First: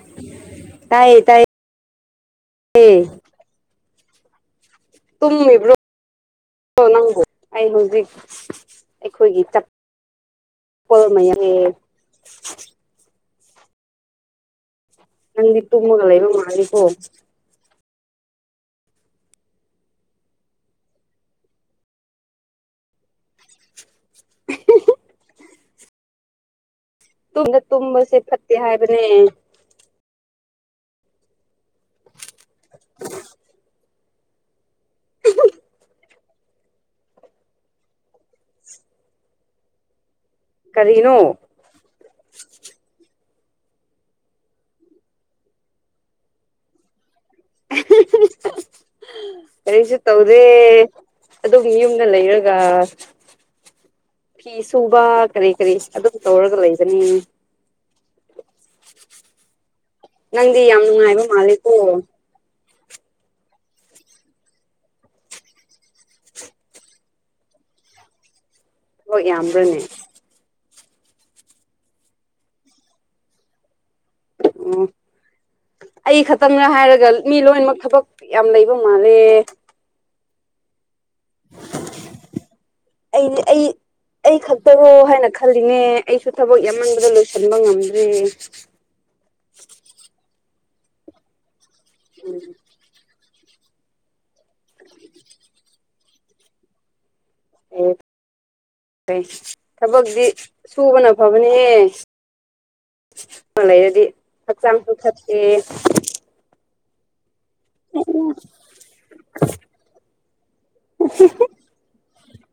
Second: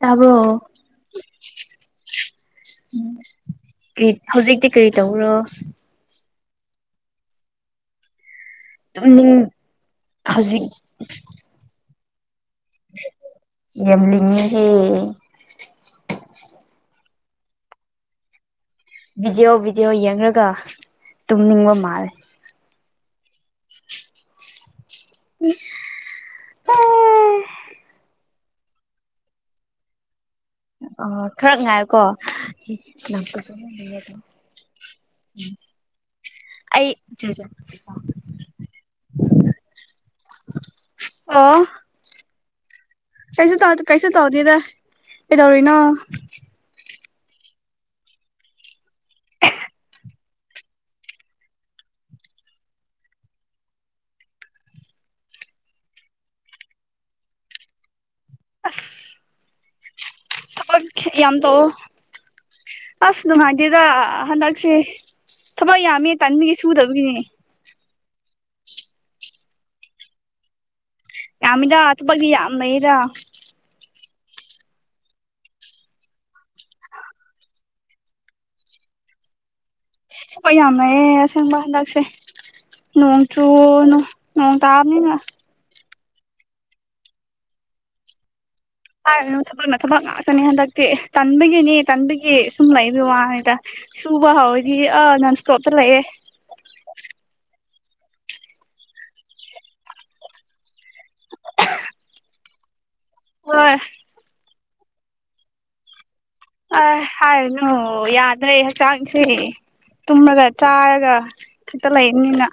ꯇꯥꯕ꯭ꯔꯣ ꯇꯥꯏꯌꯦ ꯇꯥꯏꯌꯦ [unintelligible] ꯀ꯭ꯔꯤ ꯍꯧꯖꯤꯛꯇꯤ ꯀꯔꯤ ꯇꯧꯕ꯭ꯔꯣ ꯇꯨꯝꯃꯤꯕ꯭ꯔꯣ ꯅꯪꯕꯨ ꯑꯩ ꯍꯨꯖꯤꯛ ꯇꯨꯝꯅꯤꯡ ꯑꯩꯈꯣꯏꯒꯤ ꯆꯛ ꯍꯧꯖꯤꯛ ꯀꯣꯜ ꯃꯌꯥꯝ ꯂꯩꯌꯦ ꯌꯥꯝ ꯂꯤꯡꯉꯦ ꯍꯦ ꯅꯪꯗꯤ ꯇꯨꯝꯃꯒ ꯂꯩꯕ ꯃꯥꯜꯂꯤꯀꯣ ꯚꯤꯗꯤꯑꯣ ꯚꯤꯗꯤꯑꯣ ꯌꯦꯡꯂꯒ ꯇꯨꯝꯅꯤꯡꯕ ꯃꯥꯜꯂꯦ [unintelligible] [unintelligible] [unintelligible] ꯗ ꯇꯨꯝꯕꯁꯦ ꯐꯠꯇꯦ ꯍꯥꯏꯕꯅꯦ ꯑ ꯈ꯭ꯔꯛ ꯉꯥꯏꯌꯣꯀꯣ [unintelligible] [inaudible] ꯑꯩ ꯖꯦꯖꯦ ꯀꯔꯤꯅꯣ ꯑꯣ ꯀꯩꯖꯨ ꯇꯧꯗꯦ ꯀꯩꯁꯨ ꯇꯧꯗꯦꯗ ꯀꯩꯗꯧꯔꯤꯅꯣ ꯀꯔꯤꯁꯨ ꯇꯧꯗꯦ ꯑꯗꯨꯝ ꯌꯨꯝꯗ ꯂꯩꯔꯒ ꯐꯤ ꯁꯨꯕ ꯀꯔꯤ ꯀꯔꯤ ꯑꯗꯨꯝ ꯇꯧꯔꯒ ꯂꯩꯕꯅꯦ ꯑꯁ ꯅꯪꯗꯤ ꯌꯥꯝ ꯊꯕꯛ ꯅꯨꯡꯉꯥꯏꯕ ꯌꯥꯝ ꯇꯧꯑꯣ ꯃꯥꯜꯂꯦꯀꯣ ꯑꯁ ꯅꯨꯡꯉꯥꯏꯇꯦꯗ ꯍꯟꯗꯛꯁꯦ ꯊꯕꯛ ꯌꯥꯝꯃꯦ ꯇꯟꯕꯒꯤ ꯁꯨꯗꯕꯒꯤꯅꯦ ꯊꯕꯛ ꯌꯥꯝꯕ꯭ꯔꯅꯦ ꯌꯥꯝꯃꯤꯗ ꯊꯕꯛꯇꯤ ꯌꯥꯝ ꯂꯩꯌꯦꯗ ꯑꯣ ꯑꯩ ꯈꯛꯇꯪꯔ ꯍꯥꯏꯔꯒ ꯃꯤ ꯂꯣꯏꯅꯃꯛ ꯊꯕꯛ ꯌꯥꯝ ꯂꯩꯕ ꯃꯥꯜꯂꯦ ꯊꯕꯛ ꯌꯥꯝ ꯂꯩꯌꯦ ꯑꯁ ꯁꯦꯡꯕ ꯍꯟꯗꯛꯁꯦ ꯑꯩꯗꯤ ꯅꯣꯡꯆꯨ ꯑꯩ ꯅꯣ ꯑꯩ ꯅꯣꯡ ꯈꯛꯇꯔꯣ ꯇꯥꯕꯅꯤꯅ ꯍꯥꯏꯅ ꯈꯜꯂꯤꯅꯦ ꯑꯩꯁꯨ ꯊꯕꯛ ꯌꯥꯝꯃꯟꯕꯗ ꯂꯣꯏꯁꯟꯕ ꯉꯝꯗ꯭ꯔꯦ ꯍꯥꯏꯔꯅꯨ ꯊꯕꯛꯅ ꯊꯕꯛ ꯉꯥꯛꯇꯅꯤ ꯍꯟꯗꯛꯇꯤ ꯇꯟꯕꯒꯤꯅꯤ ꯇꯟꯕꯒꯤ ꯁꯨꯝ ꯂꯩꯕ ꯋꯥꯅꯤꯗ ꯁꯨꯕ ꯍꯥꯎꯔꯗꯤ ꯑꯥ ꯅꯟ ꯏꯁꯇꯣꯞꯇ ꯂꯩꯌꯦ ꯑꯦ ꯐꯩ ꯊꯕꯛꯗꯤ ꯁꯨꯕꯅ ꯐꯕꯅꯦꯍꯦ ꯍꯣꯏ ꯂꯩꯔꯗꯤ ꯍꯛꯆꯥꯡꯁꯨ ꯐꯠꯇꯦ ꯑ ꯍꯥꯏꯔꯅꯨ ꯌꯥꯗ꯭ꯔꯦ ꯍꯛꯆꯥꯡꯁꯦ ꯇꯨꯝꯔꯒ ꯆꯥꯔꯒ ꯈꯛꯇ ꯂꯩꯔꯅꯤꯅ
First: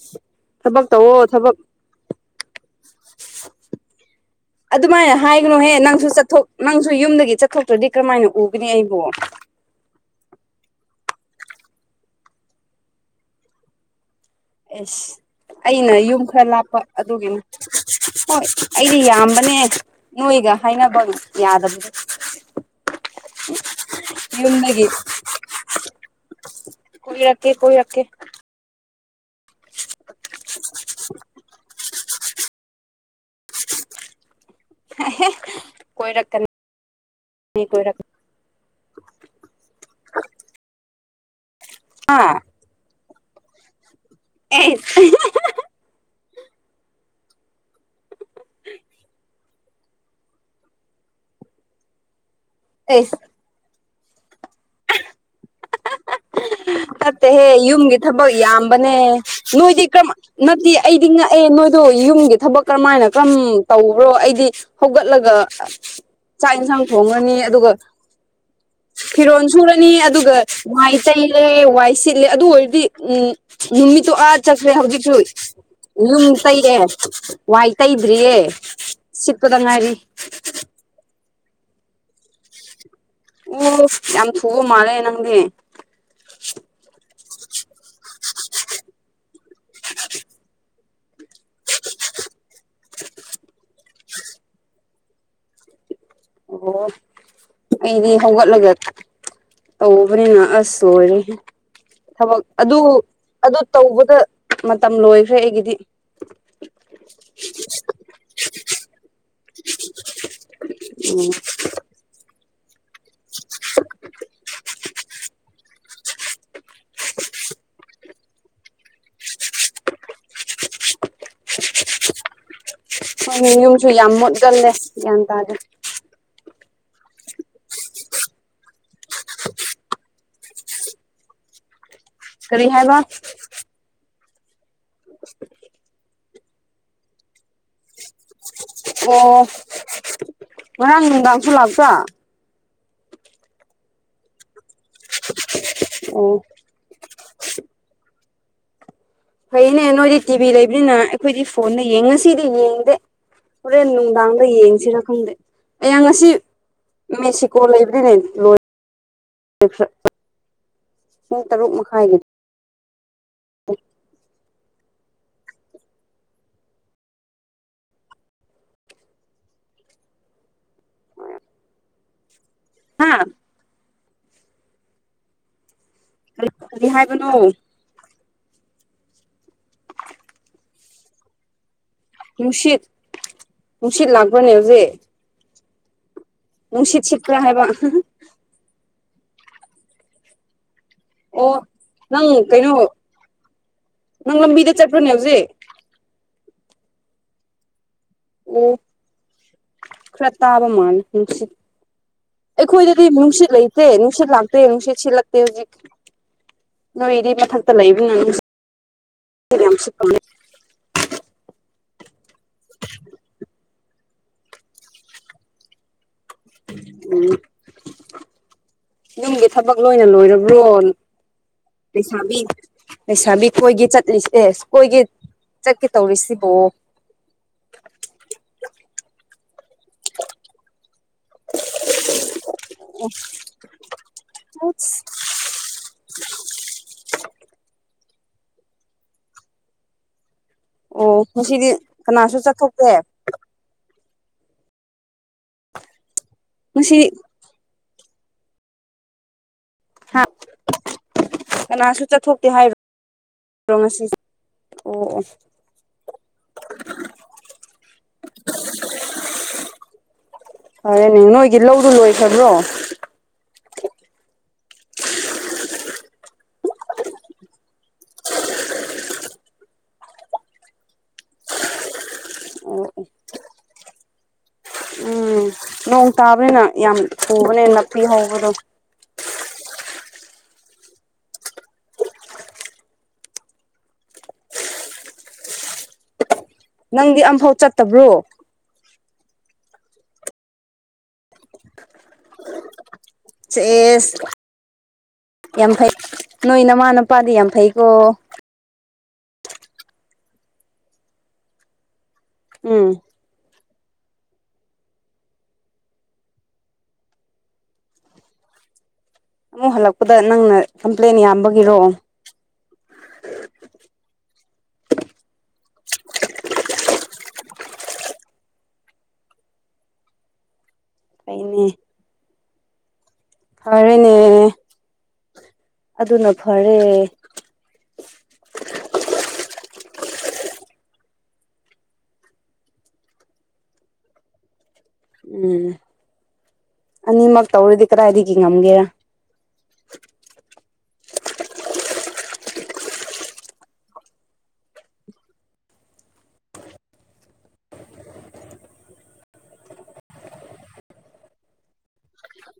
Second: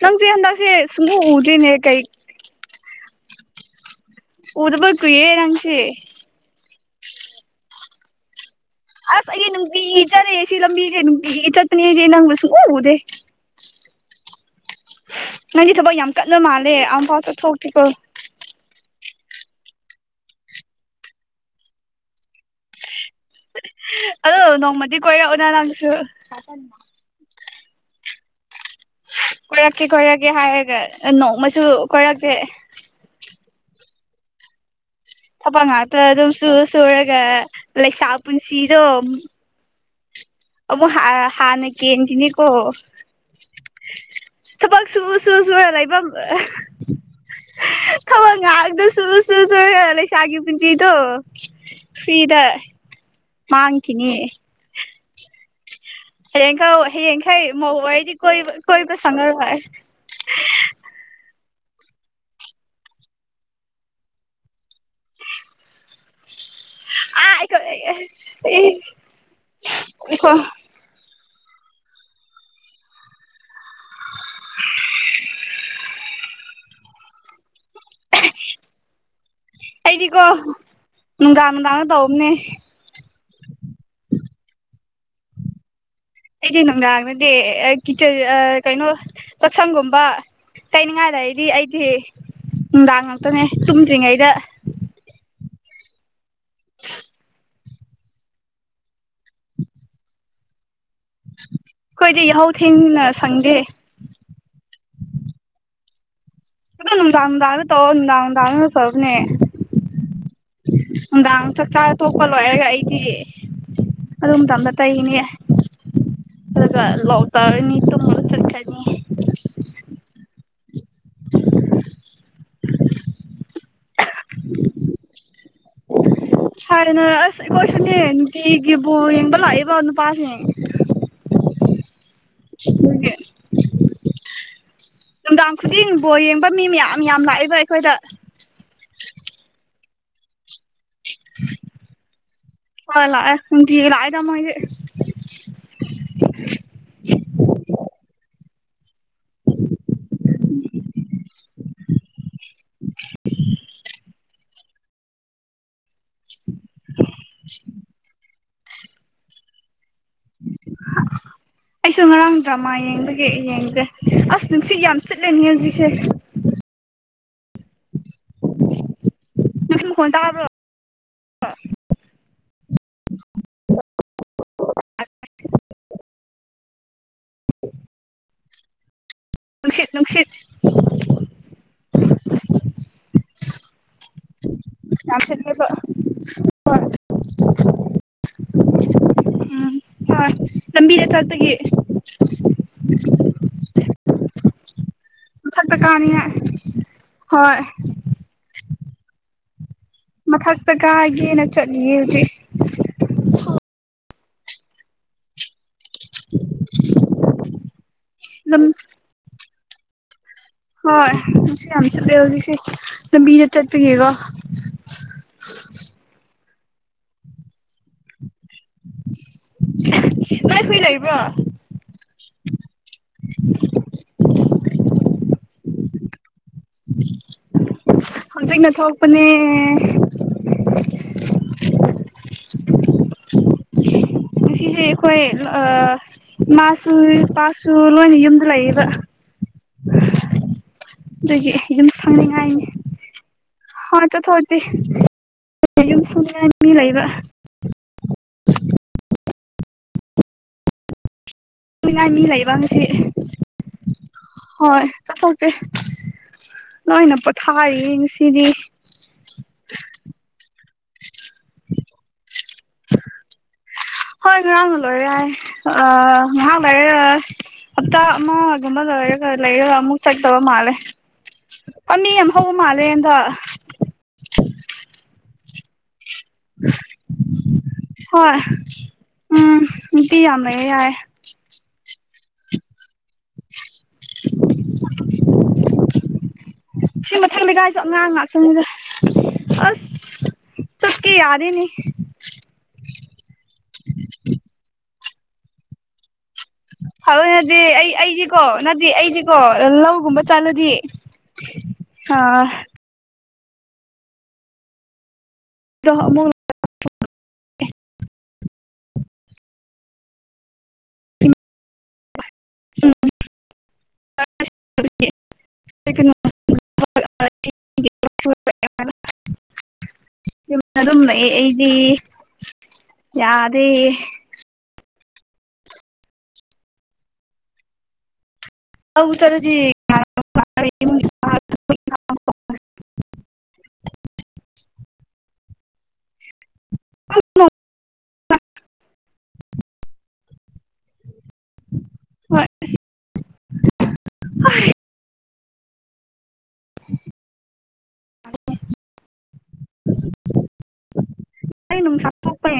ꯅꯪꯗꯦ ꯍꯟꯗꯛꯁꯦ ꯊꯕꯛ ꯁꯨꯡꯎ ꯇꯧꯋꯣ ꯊꯕꯛ ꯎꯗ꯭ꯔꯦꯅꯦ ꯀꯩ ꯎꯗꯕ ꯑꯗꯨꯃꯥꯏꯅ ꯀꯨꯏꯔꯦ ꯍꯥꯏꯒꯅꯨꯍꯦ ꯅꯪꯁꯤ ꯅꯪꯁꯨ ꯆꯠꯊꯣꯛ ꯅꯪꯁꯨ ꯌꯨꯝꯗꯒꯤ ꯆꯠꯊꯣꯛꯇ꯭ꯔꯗꯤ ꯀ꯭ꯔꯃꯥꯏꯅ ꯎꯒꯅꯤ ꯑꯩꯕꯣ ꯇꯤꯒꯤ ꯆꯠꯂꯦ ꯁꯤ ꯂꯝꯕꯤꯖꯦ ꯅꯨꯡꯇꯤꯒꯤ ꯆꯠꯄꯅꯦ ꯑꯩꯗꯤ ꯅꯪꯕꯨ ꯁꯨꯡꯎ ꯎꯗꯦ ꯑꯦꯁ ꯅꯪꯗꯤ ꯑꯩꯅ ꯊꯕꯛ ꯌꯥꯝ ꯌꯨꯝ ꯀꯟꯕ ꯈꯔ ꯃꯥꯜꯂꯦ ꯂꯥꯞꯄ ꯑꯝꯐꯥꯎ ꯑꯗꯨꯒꯤꯅꯦ ꯆꯠꯊꯣꯛꯇꯦꯀꯣ ꯍꯣꯏ ꯑꯩꯗꯤ ꯌꯥꯝꯕꯅꯦ ꯅꯣꯏꯒ ꯍꯥꯏꯅꯕ ꯌꯥꯗꯕꯅꯦ [inaudible] ꯑꯗꯣ ꯅꯣꯡꯃꯥꯗꯤ ꯀꯣꯏꯔꯛ ꯎꯗ ꯅꯪꯁꯨ ꯀꯣꯏꯔꯛꯀꯦ ꯀꯣꯏꯔꯛꯀꯦ ꯀꯣꯏꯔꯛꯀꯦ ꯀꯣꯏꯔꯛꯀꯦ ꯍꯥꯏꯔꯒ ꯅꯣꯡꯃꯁꯨ ꯀꯣꯏꯔꯛꯇꯦ ꯑꯍꯦ ꯊꯕꯛ ꯉꯥꯛꯇ ꯑꯗꯨꯝ ꯀꯣꯏꯔꯛꯀꯅꯤ ꯁꯨꯔ ꯁꯨꯔꯒ ꯀꯣꯏꯔꯛ ꯂꯩꯁꯥ ꯄꯨꯟꯁꯤꯗꯣ ꯑꯃꯨꯛ ꯍꯥꯔ ꯍꯥꯟꯅ ꯍꯥ ꯀꯦꯟꯒꯤꯅꯤꯀꯣ ꯊꯕꯛ ꯁꯨ ꯑꯦꯁ ꯁꯨ ꯁꯨꯔꯥ ꯂꯩꯕ ꯊꯕꯛ ꯉꯥꯛꯗ ꯁꯨ ꯁꯨ ꯁꯨꯔꯒ ꯂꯩꯁꯥꯒꯤ ꯄꯨꯟꯁꯤꯗꯣ ꯐ꯭ꯔꯤꯗ ꯑꯦꯁ ꯃꯥꯡꯈꯤꯅꯦ ꯍꯌꯦꯡꯈꯧ ꯍꯌꯦꯡꯈꯩ ꯅꯠꯇꯦꯍꯦ ꯃꯧ ꯌꯨꯝꯒꯤ ꯑꯣꯏꯔꯗꯤ ꯊꯕꯛ ꯀꯣꯏꯕ ꯀꯣꯏꯕ ꯌꯥꯝꯕꯅꯦ ꯁꯪꯉꯔꯣꯏ ꯅꯣꯏꯗꯤ ꯀꯔꯝ ꯅꯠꯇꯦ ꯑꯩꯗꯤ ꯉꯛꯑꯦ ꯅꯣꯏꯗꯣ ꯌꯨꯝꯒꯤ ꯊꯕꯛ ꯀꯔꯝꯃꯥꯏꯅ ꯀꯔꯝ ꯇꯧꯕ꯭ꯔꯣ ꯑꯩꯗꯤ ꯍꯧꯒꯠꯂꯒ ꯆꯥꯛ ꯏꯟꯖꯥꯡ ꯊꯣꯡꯉꯅꯤ ꯑꯥ ꯑꯗꯨꯒ ꯑꯩꯀꯣ ꯐꯤꯔꯣꯟ ꯁꯨꯔꯅꯤ ꯑꯗꯨꯒ ꯋꯥꯏ ꯇꯩꯔꯦ ꯋꯥꯏ ꯁꯤꯠꯂꯦ ꯑꯗꯨ ꯑꯣꯏꯔꯗꯤ ꯎꯝ ꯅꯨꯃꯤꯠꯇꯨ ꯑꯥ ꯆꯠꯈ꯭ꯔꯦ ꯍꯧꯖꯤꯛꯁꯨ ꯌꯨꯝ ꯇꯩꯔꯦ꯫ ꯋꯥꯏ ꯇꯩꯗ꯭ꯔꯤꯌꯦ ꯁꯤꯠꯄꯗ ꯉꯥꯏꯔꯤ꯫ ꯑꯩꯗꯤꯀꯣ ꯅꯨꯡꯗꯥꯡ ꯅꯨꯡꯗꯥꯡꯗ ꯇꯧꯕꯅꯦ꯫ ꯑꯣ ꯌꯥꯝ ꯊꯨꯕ ꯃꯥꯜꯂꯦ ꯅꯪꯗꯤ꯫ ꯑꯩꯗꯤ ꯅꯨꯡꯗꯥꯡꯅꯗꯤ ꯑ ꯀꯤꯆꯟ ꯀꯩꯅꯣ ꯆꯥꯛꯁꯪꯒꯨꯝꯕ꯫ ꯇꯩꯅꯤꯡꯉꯥꯏ ꯂꯩꯔꯗꯤ ꯑꯩꯗꯤ ꯅꯨꯡꯗꯥꯡ ꯉꯥꯛꯇꯅꯦ ꯇꯨꯝꯗ꯭ꯔꯤꯉꯩꯗ꯫ ꯑꯣ ꯑꯩꯗꯤ ꯍꯧꯒꯠꯂꯒ ꯇꯧꯕꯅꯤꯅ ꯑꯁ꯫ ꯇꯣꯏꯔꯦ ꯑꯩꯈꯣꯏꯗꯤ ꯊꯕꯛ ꯌꯥꯍꯧ ꯑꯗꯨ ꯊꯦꯡꯅ ꯁꯪꯗꯦ ꯑꯗꯨ ꯇꯧꯕꯗ ꯃꯇꯝ ꯂꯣꯏꯈ꯭ꯔꯦ ꯑꯩꯒꯤꯗꯤ꯫ ꯑꯗꯣ ꯅꯨꯡꯗꯥꯡ ꯅꯨꯡꯗꯥꯡꯗꯥ ꯇꯧꯎ ꯅꯨꯡꯗꯥꯡ ꯅꯨꯡꯗꯥꯡ ꯐꯕꯅꯦ ꯎꯝ ꯅꯨꯡꯗꯥꯡ ꯆꯥꯛ ꯆꯥꯆ ꯇꯣꯛꯄ ꯂꯣꯏꯔꯒ ꯑꯩꯗꯤ ꯑꯗꯨ ꯃꯇꯝꯗ ꯇꯩꯅꯦ꯫ ꯑꯗꯨꯒ ꯂꯣꯛ ꯇꯥꯔꯅꯤ ꯍꯣꯏ ꯌꯨꯝꯁꯨ ꯌꯥꯝ ꯃꯨꯠꯀꯜꯂꯦ ꯒ꯭ꯌꯥꯟ ꯇꯥꯗꯔꯦ꯫ ꯍꯥꯟꯅ ꯑꯁ ꯑꯩꯈꯣꯏꯁꯨꯅꯦ ꯅꯨꯡꯇꯤꯒꯤ ꯕꯣꯜ ꯌꯦꯡꯕ ꯂꯥꯛꯏꯕ ꯅꯨꯄꯥꯁꯤꯡ꯫ ꯀꯔꯤ ꯍꯥꯏꯕ꯫ ꯑꯗꯨꯒꯤ ꯅꯨꯡꯗꯥꯡ ꯈꯨꯗꯤꯡ ꯕꯣꯜ ꯌꯦꯡꯕ ꯃꯤ ꯃꯌꯥꯝ ꯌꯥꯝ ꯂꯥꯛꯏꯕ ꯑꯩꯈꯣꯏꯗ꯫ ꯑꯣ ꯉꯔꯥꯡ ꯅꯨꯡꯗꯥꯡꯁꯨ ꯂꯥꯛꯄ꯭ꯔ꯫ ꯍꯣꯏ ꯂꯥꯛꯑ ꯅꯨꯡꯇꯤꯒꯤ ꯂꯥꯛꯑꯦꯗ ꯃꯣꯏꯗꯤ꯫ ꯑꯣ꯫ ꯐꯩꯅꯦ ꯅꯣꯏꯗꯤ ꯇꯤꯚꯤ ꯂꯩꯕꯅꯤꯅ ꯑꯩꯈꯣꯏꯗꯤ ꯐꯣꯟꯗ ꯌꯦꯡ ꯉꯁꯤꯗꯤ ꯌꯦꯡꯗꯦ꯫ ꯍꯣꯔꯦꯟ ꯅꯨꯡꯗꯥꯡꯗ ꯌꯦꯡꯁꯤꯔ ꯈꯪꯗꯦ ꯑꯌꯥꯡ ꯉꯁꯤ ꯃꯦꯛꯁꯤꯀꯣ ꯂꯩꯕ꯭ꯔꯤꯅꯦ ꯂꯣꯏ ꯑꯩꯁꯨ ꯉꯔꯥꯡ ꯗ꯭ꯔꯃꯥ ꯌꯦꯡꯕꯒꯤ ꯌꯦꯡꯗꯦ ꯑꯁ ꯅꯨꯡꯁꯤꯠ ꯌꯥꯝ ꯆꯤꯠꯂꯅꯤ ꯍꯧꯖꯤꯛꯁꯦ꯫ ꯅꯨꯡꯁꯤꯠ ꯃꯈꯣꯟ ꯇꯥꯕ꯭ꯔꯣ꯫ ꯍꯥꯥ꯫ ꯀꯔꯤ ꯀꯔꯤ ꯍꯥꯏꯕꯅꯣ꯫ [inaudible] ꯅꯨꯡꯁꯤꯠ ꯅꯨꯡꯁꯤꯠ꯫ ꯅꯨꯡꯁꯤꯠ ꯅꯨꯡꯁꯤꯠ ꯂꯥꯛ ꯌꯥꯝ ꯁꯤꯠꯂꯦꯕ꯫ ꯍꯣꯏ ꯅꯨꯡꯁꯤꯠ ꯁꯤꯠ꯭ꯄꯔꯥ ꯍꯥꯏꯕ꯫ ꯎꯝ ꯍꯣꯏ ꯂꯝꯕꯤꯗ ꯆꯠꯄꯒꯤ ꯑꯣ ꯅꯪ ꯀꯩꯅꯣ ꯅꯪ ꯂꯝꯕꯤꯗ ꯆꯠꯄ꯭ꯔꯅꯦ ꯍꯧꯖꯤꯛ꯫ [unintelligible] ꯀꯅꯤ ꯍꯣꯏ ꯎꯝ꯫ ꯃꯊꯛꯇ ꯀꯥꯏꯒꯦꯅ ꯆꯠꯂꯤꯌꯦ ꯍꯧꯖꯤꯛ꯫ ꯑꯩꯈꯣꯏꯗꯗꯤ ꯅꯨꯡꯁꯤꯠ ꯂꯩꯇꯦ ꯅꯨꯡꯁꯤꯠ ꯂꯥꯛꯇꯦ ꯅꯨꯡꯁꯤꯠ ꯁꯤꯠꯂꯛꯇꯦ ꯍꯧꯖꯤꯛ꯫ ꯅꯣꯏꯗꯤ ꯃꯊꯛꯇ ꯂꯩꯕꯅꯤꯅ ꯅꯨꯡꯁꯤꯠ ꯑꯗꯨꯝ ꯌꯥꯝ ꯁꯤꯠꯄ ꯃꯥꯜꯂꯤ ꯍꯣꯏ ꯅꯨꯡꯁꯤꯠ ꯌꯥꯝ ꯁꯤꯠꯂꯤ ꯍꯧꯖꯤꯛꯁꯤ ꯂꯥꯝꯕꯤꯗ ꯆꯠꯄꯒꯤꯀꯣ꯫ ꯎꯝ꯫ ꯌꯨꯝꯒꯤ ꯊꯕꯛ ꯂꯣꯏꯅ ꯂꯣꯏꯔꯕ꯭ꯔꯣ꯫ ꯅꯣꯏ ꯍꯨꯏ ꯂꯩꯕ꯭ꯔꯣ ꯂꯩꯁꯥꯕꯤ ꯂꯩꯁꯥꯕꯤ ꯀꯣꯏꯒꯤ ꯆꯠꯂꯤꯁꯦ ꯑꯦ ꯀꯣꯏꯒꯦ ꯆꯠꯀꯦ ꯇꯧꯔꯤꯁꯤꯕꯣ꯫ ꯍꯧꯖꯤꯛꯅ ꯊꯣꯛꯄꯅꯦ [unintelligible] ꯉꯁꯤꯁꯦ ꯑꯣ ꯑꯩꯈꯣꯏ [unintelligible] ꯢꯃꯥꯁꯨ ꯢꯄꯥꯁꯨ ꯂꯣꯏꯅ ꯌꯨꯝꯗ ꯂꯩꯌꯦꯕ ꯑꯣ ꯑꯗꯨꯒꯤ ꯉꯁꯤꯗꯤ ꯌꯨꯝ ꯀꯅꯥꯁꯨ ꯆꯠꯊꯣꯛꯇꯦ ꯍ ꯆꯠꯊꯣꯛꯇꯦ ꯑꯗꯨꯅ ꯌꯨꯝ ꯁꯪꯅꯤꯉꯥꯢ ꯃꯤ ꯉꯁꯤ ꯂꯩꯕ [unintelligible] ꯍꯥ [unintelligible] [unintelligible] ꯀꯅꯥꯁꯨ ꯅꯤꯡꯉꯥꯏ ꯃꯤ ꯆꯠꯊꯣꯛꯇꯦ ꯂꯩꯕ ꯍꯥꯏꯔꯣ ꯉꯁꯤ ꯉꯁꯤ ꯍꯣꯏ ꯑꯣ ꯑꯣ ꯆꯠꯊꯣꯛꯇꯦ ꯂꯣꯏꯅ ꯄꯣꯊꯥꯔꯤꯌꯦ ꯉꯁꯤꯗꯤ ꯐꯔꯦꯅꯦ ꯅꯣꯏꯒꯤ ꯂꯧꯗꯨ ꯂꯣꯏꯈ꯭ꯔꯕ꯭ꯔꯣ ꯍꯣꯏ ꯉꯔꯥꯡꯅ ꯂꯣꯏꯔꯦ ꯍꯥꯏ ꯑ ꯉꯥꯍꯥꯛ ꯂꯥꯏꯔꯒ ꯍꯞꯇꯥ ꯑꯃꯒꯨꯝꯕ ꯂꯩꯔꯒ ꯂꯩꯔꯒ ꯑꯃꯨꯛ ꯆꯠꯀꯗꯕ ꯃꯥꯂꯦ ꯅꯥꯄꯤ ꯌꯥꯝ ꯍꯧꯕ ꯃꯥꯜꯂꯦ ꯑꯣ ꯍꯟꯗꯛ ꯎꯝ ꯅꯣꯡ ꯇꯥꯕꯅꯤꯅ ꯌꯥꯝ ꯊꯨꯕꯅꯦ ꯅꯥꯄꯤ ꯍꯣꯏ ꯍꯧꯕꯗꯣ ꯎꯝ ꯅꯥꯄꯤ ꯌꯥꯝ ꯂꯩꯌꯦ ꯍꯥꯏꯌꯦ [unintelligible] ꯁꯤ ꯅꯪꯗꯤ ꯃꯊꯪ ꯑꯝꯐꯥꯎ [unintelligible] ꯁꯨ ꯆꯠꯇꯕ꯭ꯔꯣ ꯑꯉꯥꯡ ꯉꯥꯛ ꯇꯅꯤꯗ ꯑꯁ ꯆꯠꯀꯦ ꯌꯥꯗꯦꯅꯦ ꯁꯦꯁ ꯌꯥꯝ ꯐꯩ ꯅꯣꯏ ꯅꯃꯥ ꯅꯨꯄꯥꯗꯤ ꯌꯥꯝ ꯐꯩꯀꯣ ꯀꯣ ꯅꯗꯤ ꯑꯩꯗꯤꯀꯣ ꯂꯧꯒꯨꯝꯕ ꯆꯠꯂꯗꯤ ꯑ ꯎꯝ [unintelligible] ꯑꯃꯨꯛ ꯑꯃꯨꯛ ꯍꯜꯂꯛꯄꯗ ꯅꯪꯅ ꯀꯝꯄ꯭ꯂꯦꯟ ꯌꯥꯝꯕꯒꯤꯔꯣ ꯎꯝ [unintelligible] [unintelligible] [unintelligible] ꯌꯨꯝꯗ ꯑꯗꯨꯝ ꯂꯩꯌꯦ ꯐꯩꯅꯦ ꯑꯩꯗꯤ ꯌꯥꯗꯦ ꯐꯔꯦꯅꯦ ꯑꯗꯨꯅ ꯐꯔꯦ ꯂꯧ ꯆꯠꯔꯗꯤ [unintelligible] ꯎꯝ ꯑꯅꯤꯃꯛ ꯇꯧꯔꯗꯤ ꯀꯗꯥꯏꯗꯒꯤ ꯉꯝꯒꯦꯔꯥ ꯍꯣꯏ [unintelligible] [unintelligible] ꯑꯩ ꯅꯨꯡꯁꯥ ꯊꯣꯛꯄ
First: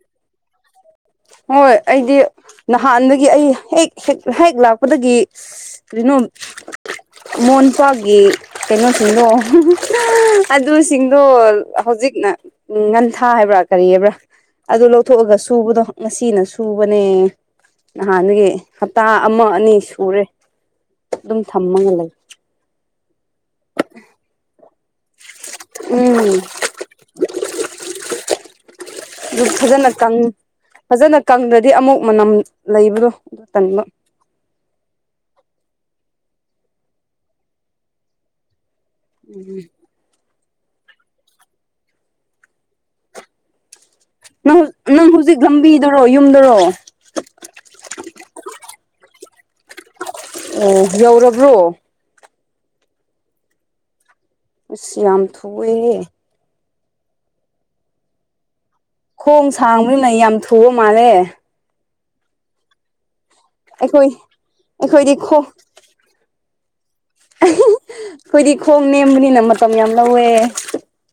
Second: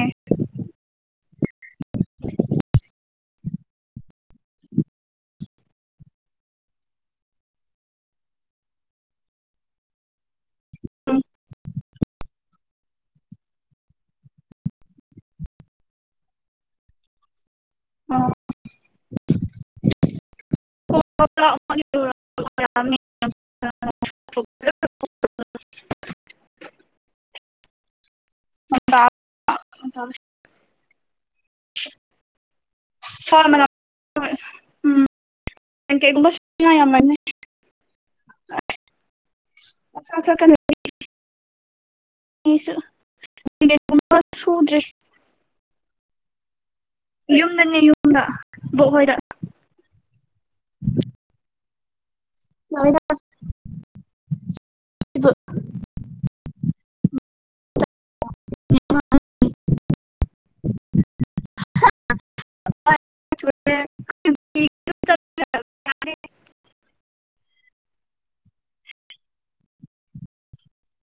ꯍꯣꯏ ꯑꯩꯗꯤ ꯅꯍꯥꯟꯗꯒꯤ ꯑꯩ ꯍꯦꯛ ꯍꯦꯛ ꯍꯦꯛ ꯂꯥꯛꯄꯗꯒꯤ ꯀ꯭ꯔꯤꯅꯣ [inaudible] ꯃꯣꯟꯄꯥꯒꯤ ꯀꯩꯅꯣꯁꯤꯡꯗꯣ [unintelligible] ꯑꯗꯨꯁꯤꯡꯗꯣ ꯍꯧꯖꯤꯛꯅ ꯉꯟꯊꯥ ꯍꯥꯏꯕ꯭ꯔꯥ ꯀꯔꯤ ꯍꯥꯏꯕ꯭ꯔꯥ ꯑꯗꯨ ꯂꯧꯊꯣꯛꯑꯒ ꯁꯨꯕꯗꯣ ꯉꯁꯤꯅ ꯁꯨꯕꯅꯦ ꯅꯍꯥꯟꯗꯒꯤ ꯍꯞꯇꯥ ꯑꯃ ꯑꯅꯤ ꯁꯨꯔꯦ ꯑꯗꯨꯝ ꯊꯝꯃꯒ ꯂꯩ [unintelligible] ꯎꯝ ꯑꯗꯨ ꯐꯖꯅ ꯀꯪ ꯐꯖꯅ ꯀꯪꯗ꯭ꯔꯗꯤ ꯑꯃꯨꯛ ꯃꯅꯝ ꯂꯩꯕꯗꯣ ꯑꯗꯨ ꯇꯟꯕ ꯍꯣꯢ ꯎꯝ ꯀꯩꯒꯨꯝꯕ [unintelligible] [unintelligible] [unintelligible] ꯁꯨꯗ꯭ꯔꯤ ꯖꯤꯛ ꯂꯝꯕꯤꯗꯔꯣ ꯌꯨꯝꯗꯔꯣ ꯌꯨꯝꯗꯅꯦ ꯌꯨꯝꯗ ꯕꯣꯛ ꯍꯣꯏꯗ꯫ ꯑꯣ ꯌꯧꯔꯕ꯭ꯔꯣ? [unintelligible] ꯑꯁ ꯌꯥꯝ ꯊꯨꯑꯦꯍꯦ ꯈꯣꯡ ꯁꯥꯡꯕꯅꯤꯅ ꯌꯥꯝ ꯊꯨꯕ ꯃꯥꯜꯂꯦ꯫ ꯑꯩꯈꯣꯏ ꯑꯩꯈꯣꯏꯗꯤ ꯈꯣꯡ [unintelligible] ꯑꯈꯣꯏꯗꯤ ꯈꯣꯡ ꯅꯦꯝꯕꯅꯤꯅ ꯃꯇꯝ ꯌꯥꯝ ꯂꯧꯋꯦ꯫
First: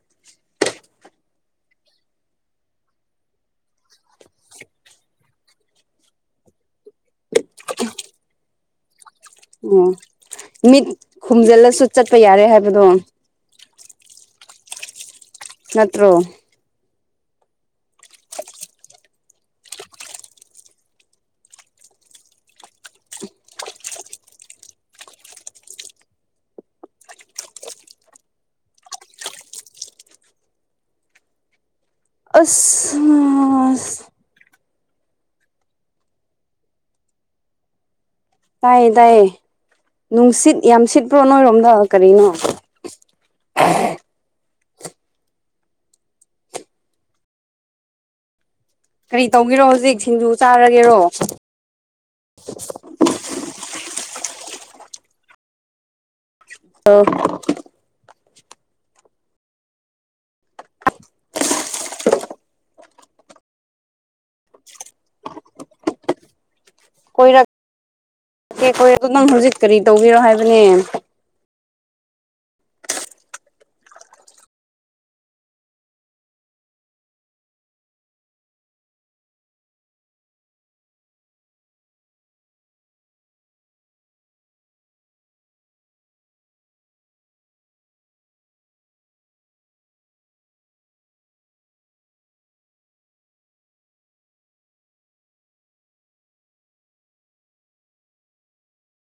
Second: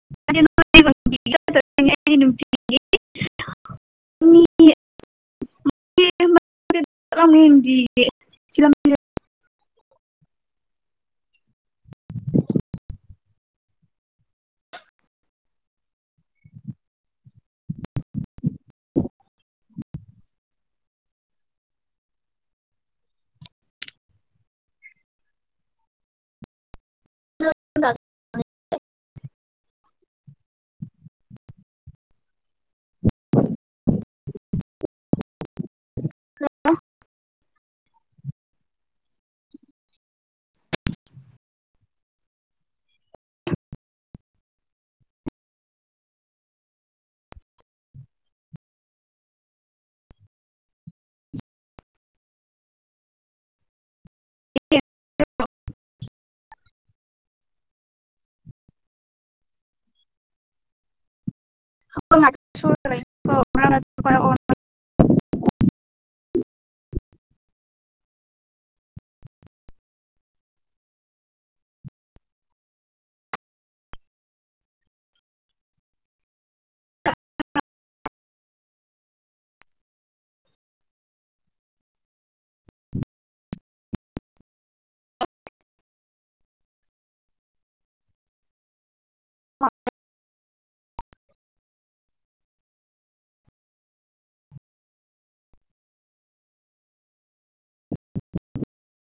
[unintelligible] [unintelligible] ꯑꯣ ꯃꯤꯠ ꯈꯨꯝꯖꯜꯂꯁꯨ ꯆꯠꯄ ꯌꯥꯔꯦ ꯍꯥꯏꯕꯗꯣ ꯅꯠꯇ꯭ꯔꯣ [unintelligible] ꯑꯁ [unintelligible] ꯇꯥꯏꯌꯦ ꯇꯥꯏꯌꯦ ꯅꯨꯡꯁꯤꯠ ꯌꯥꯝ ꯁꯤꯠꯄ꯭ꯔꯣ ꯅꯣꯏꯔꯣꯝꯗ ꯀꯔꯤꯅꯣ? [unintelligible] ꯀꯔꯤ ꯇꯧꯒꯦꯔꯣ ꯍꯧꯖꯤꯛ ꯁꯤꯡꯖꯨ ꯆꯥꯔꯒꯦꯔꯣ? [unintelligible] [unintelligible] [unintelligible] ꯑꯣꯟꯅ ꯀꯦ ꯀꯣꯏ ꯑꯗꯨ ꯅꯪ ꯍꯧꯖꯤꯛ ꯀꯔꯤ ꯇꯧꯒꯦꯔꯣ ꯍꯥꯏꯕꯅꯦ꯫ [unintelligible]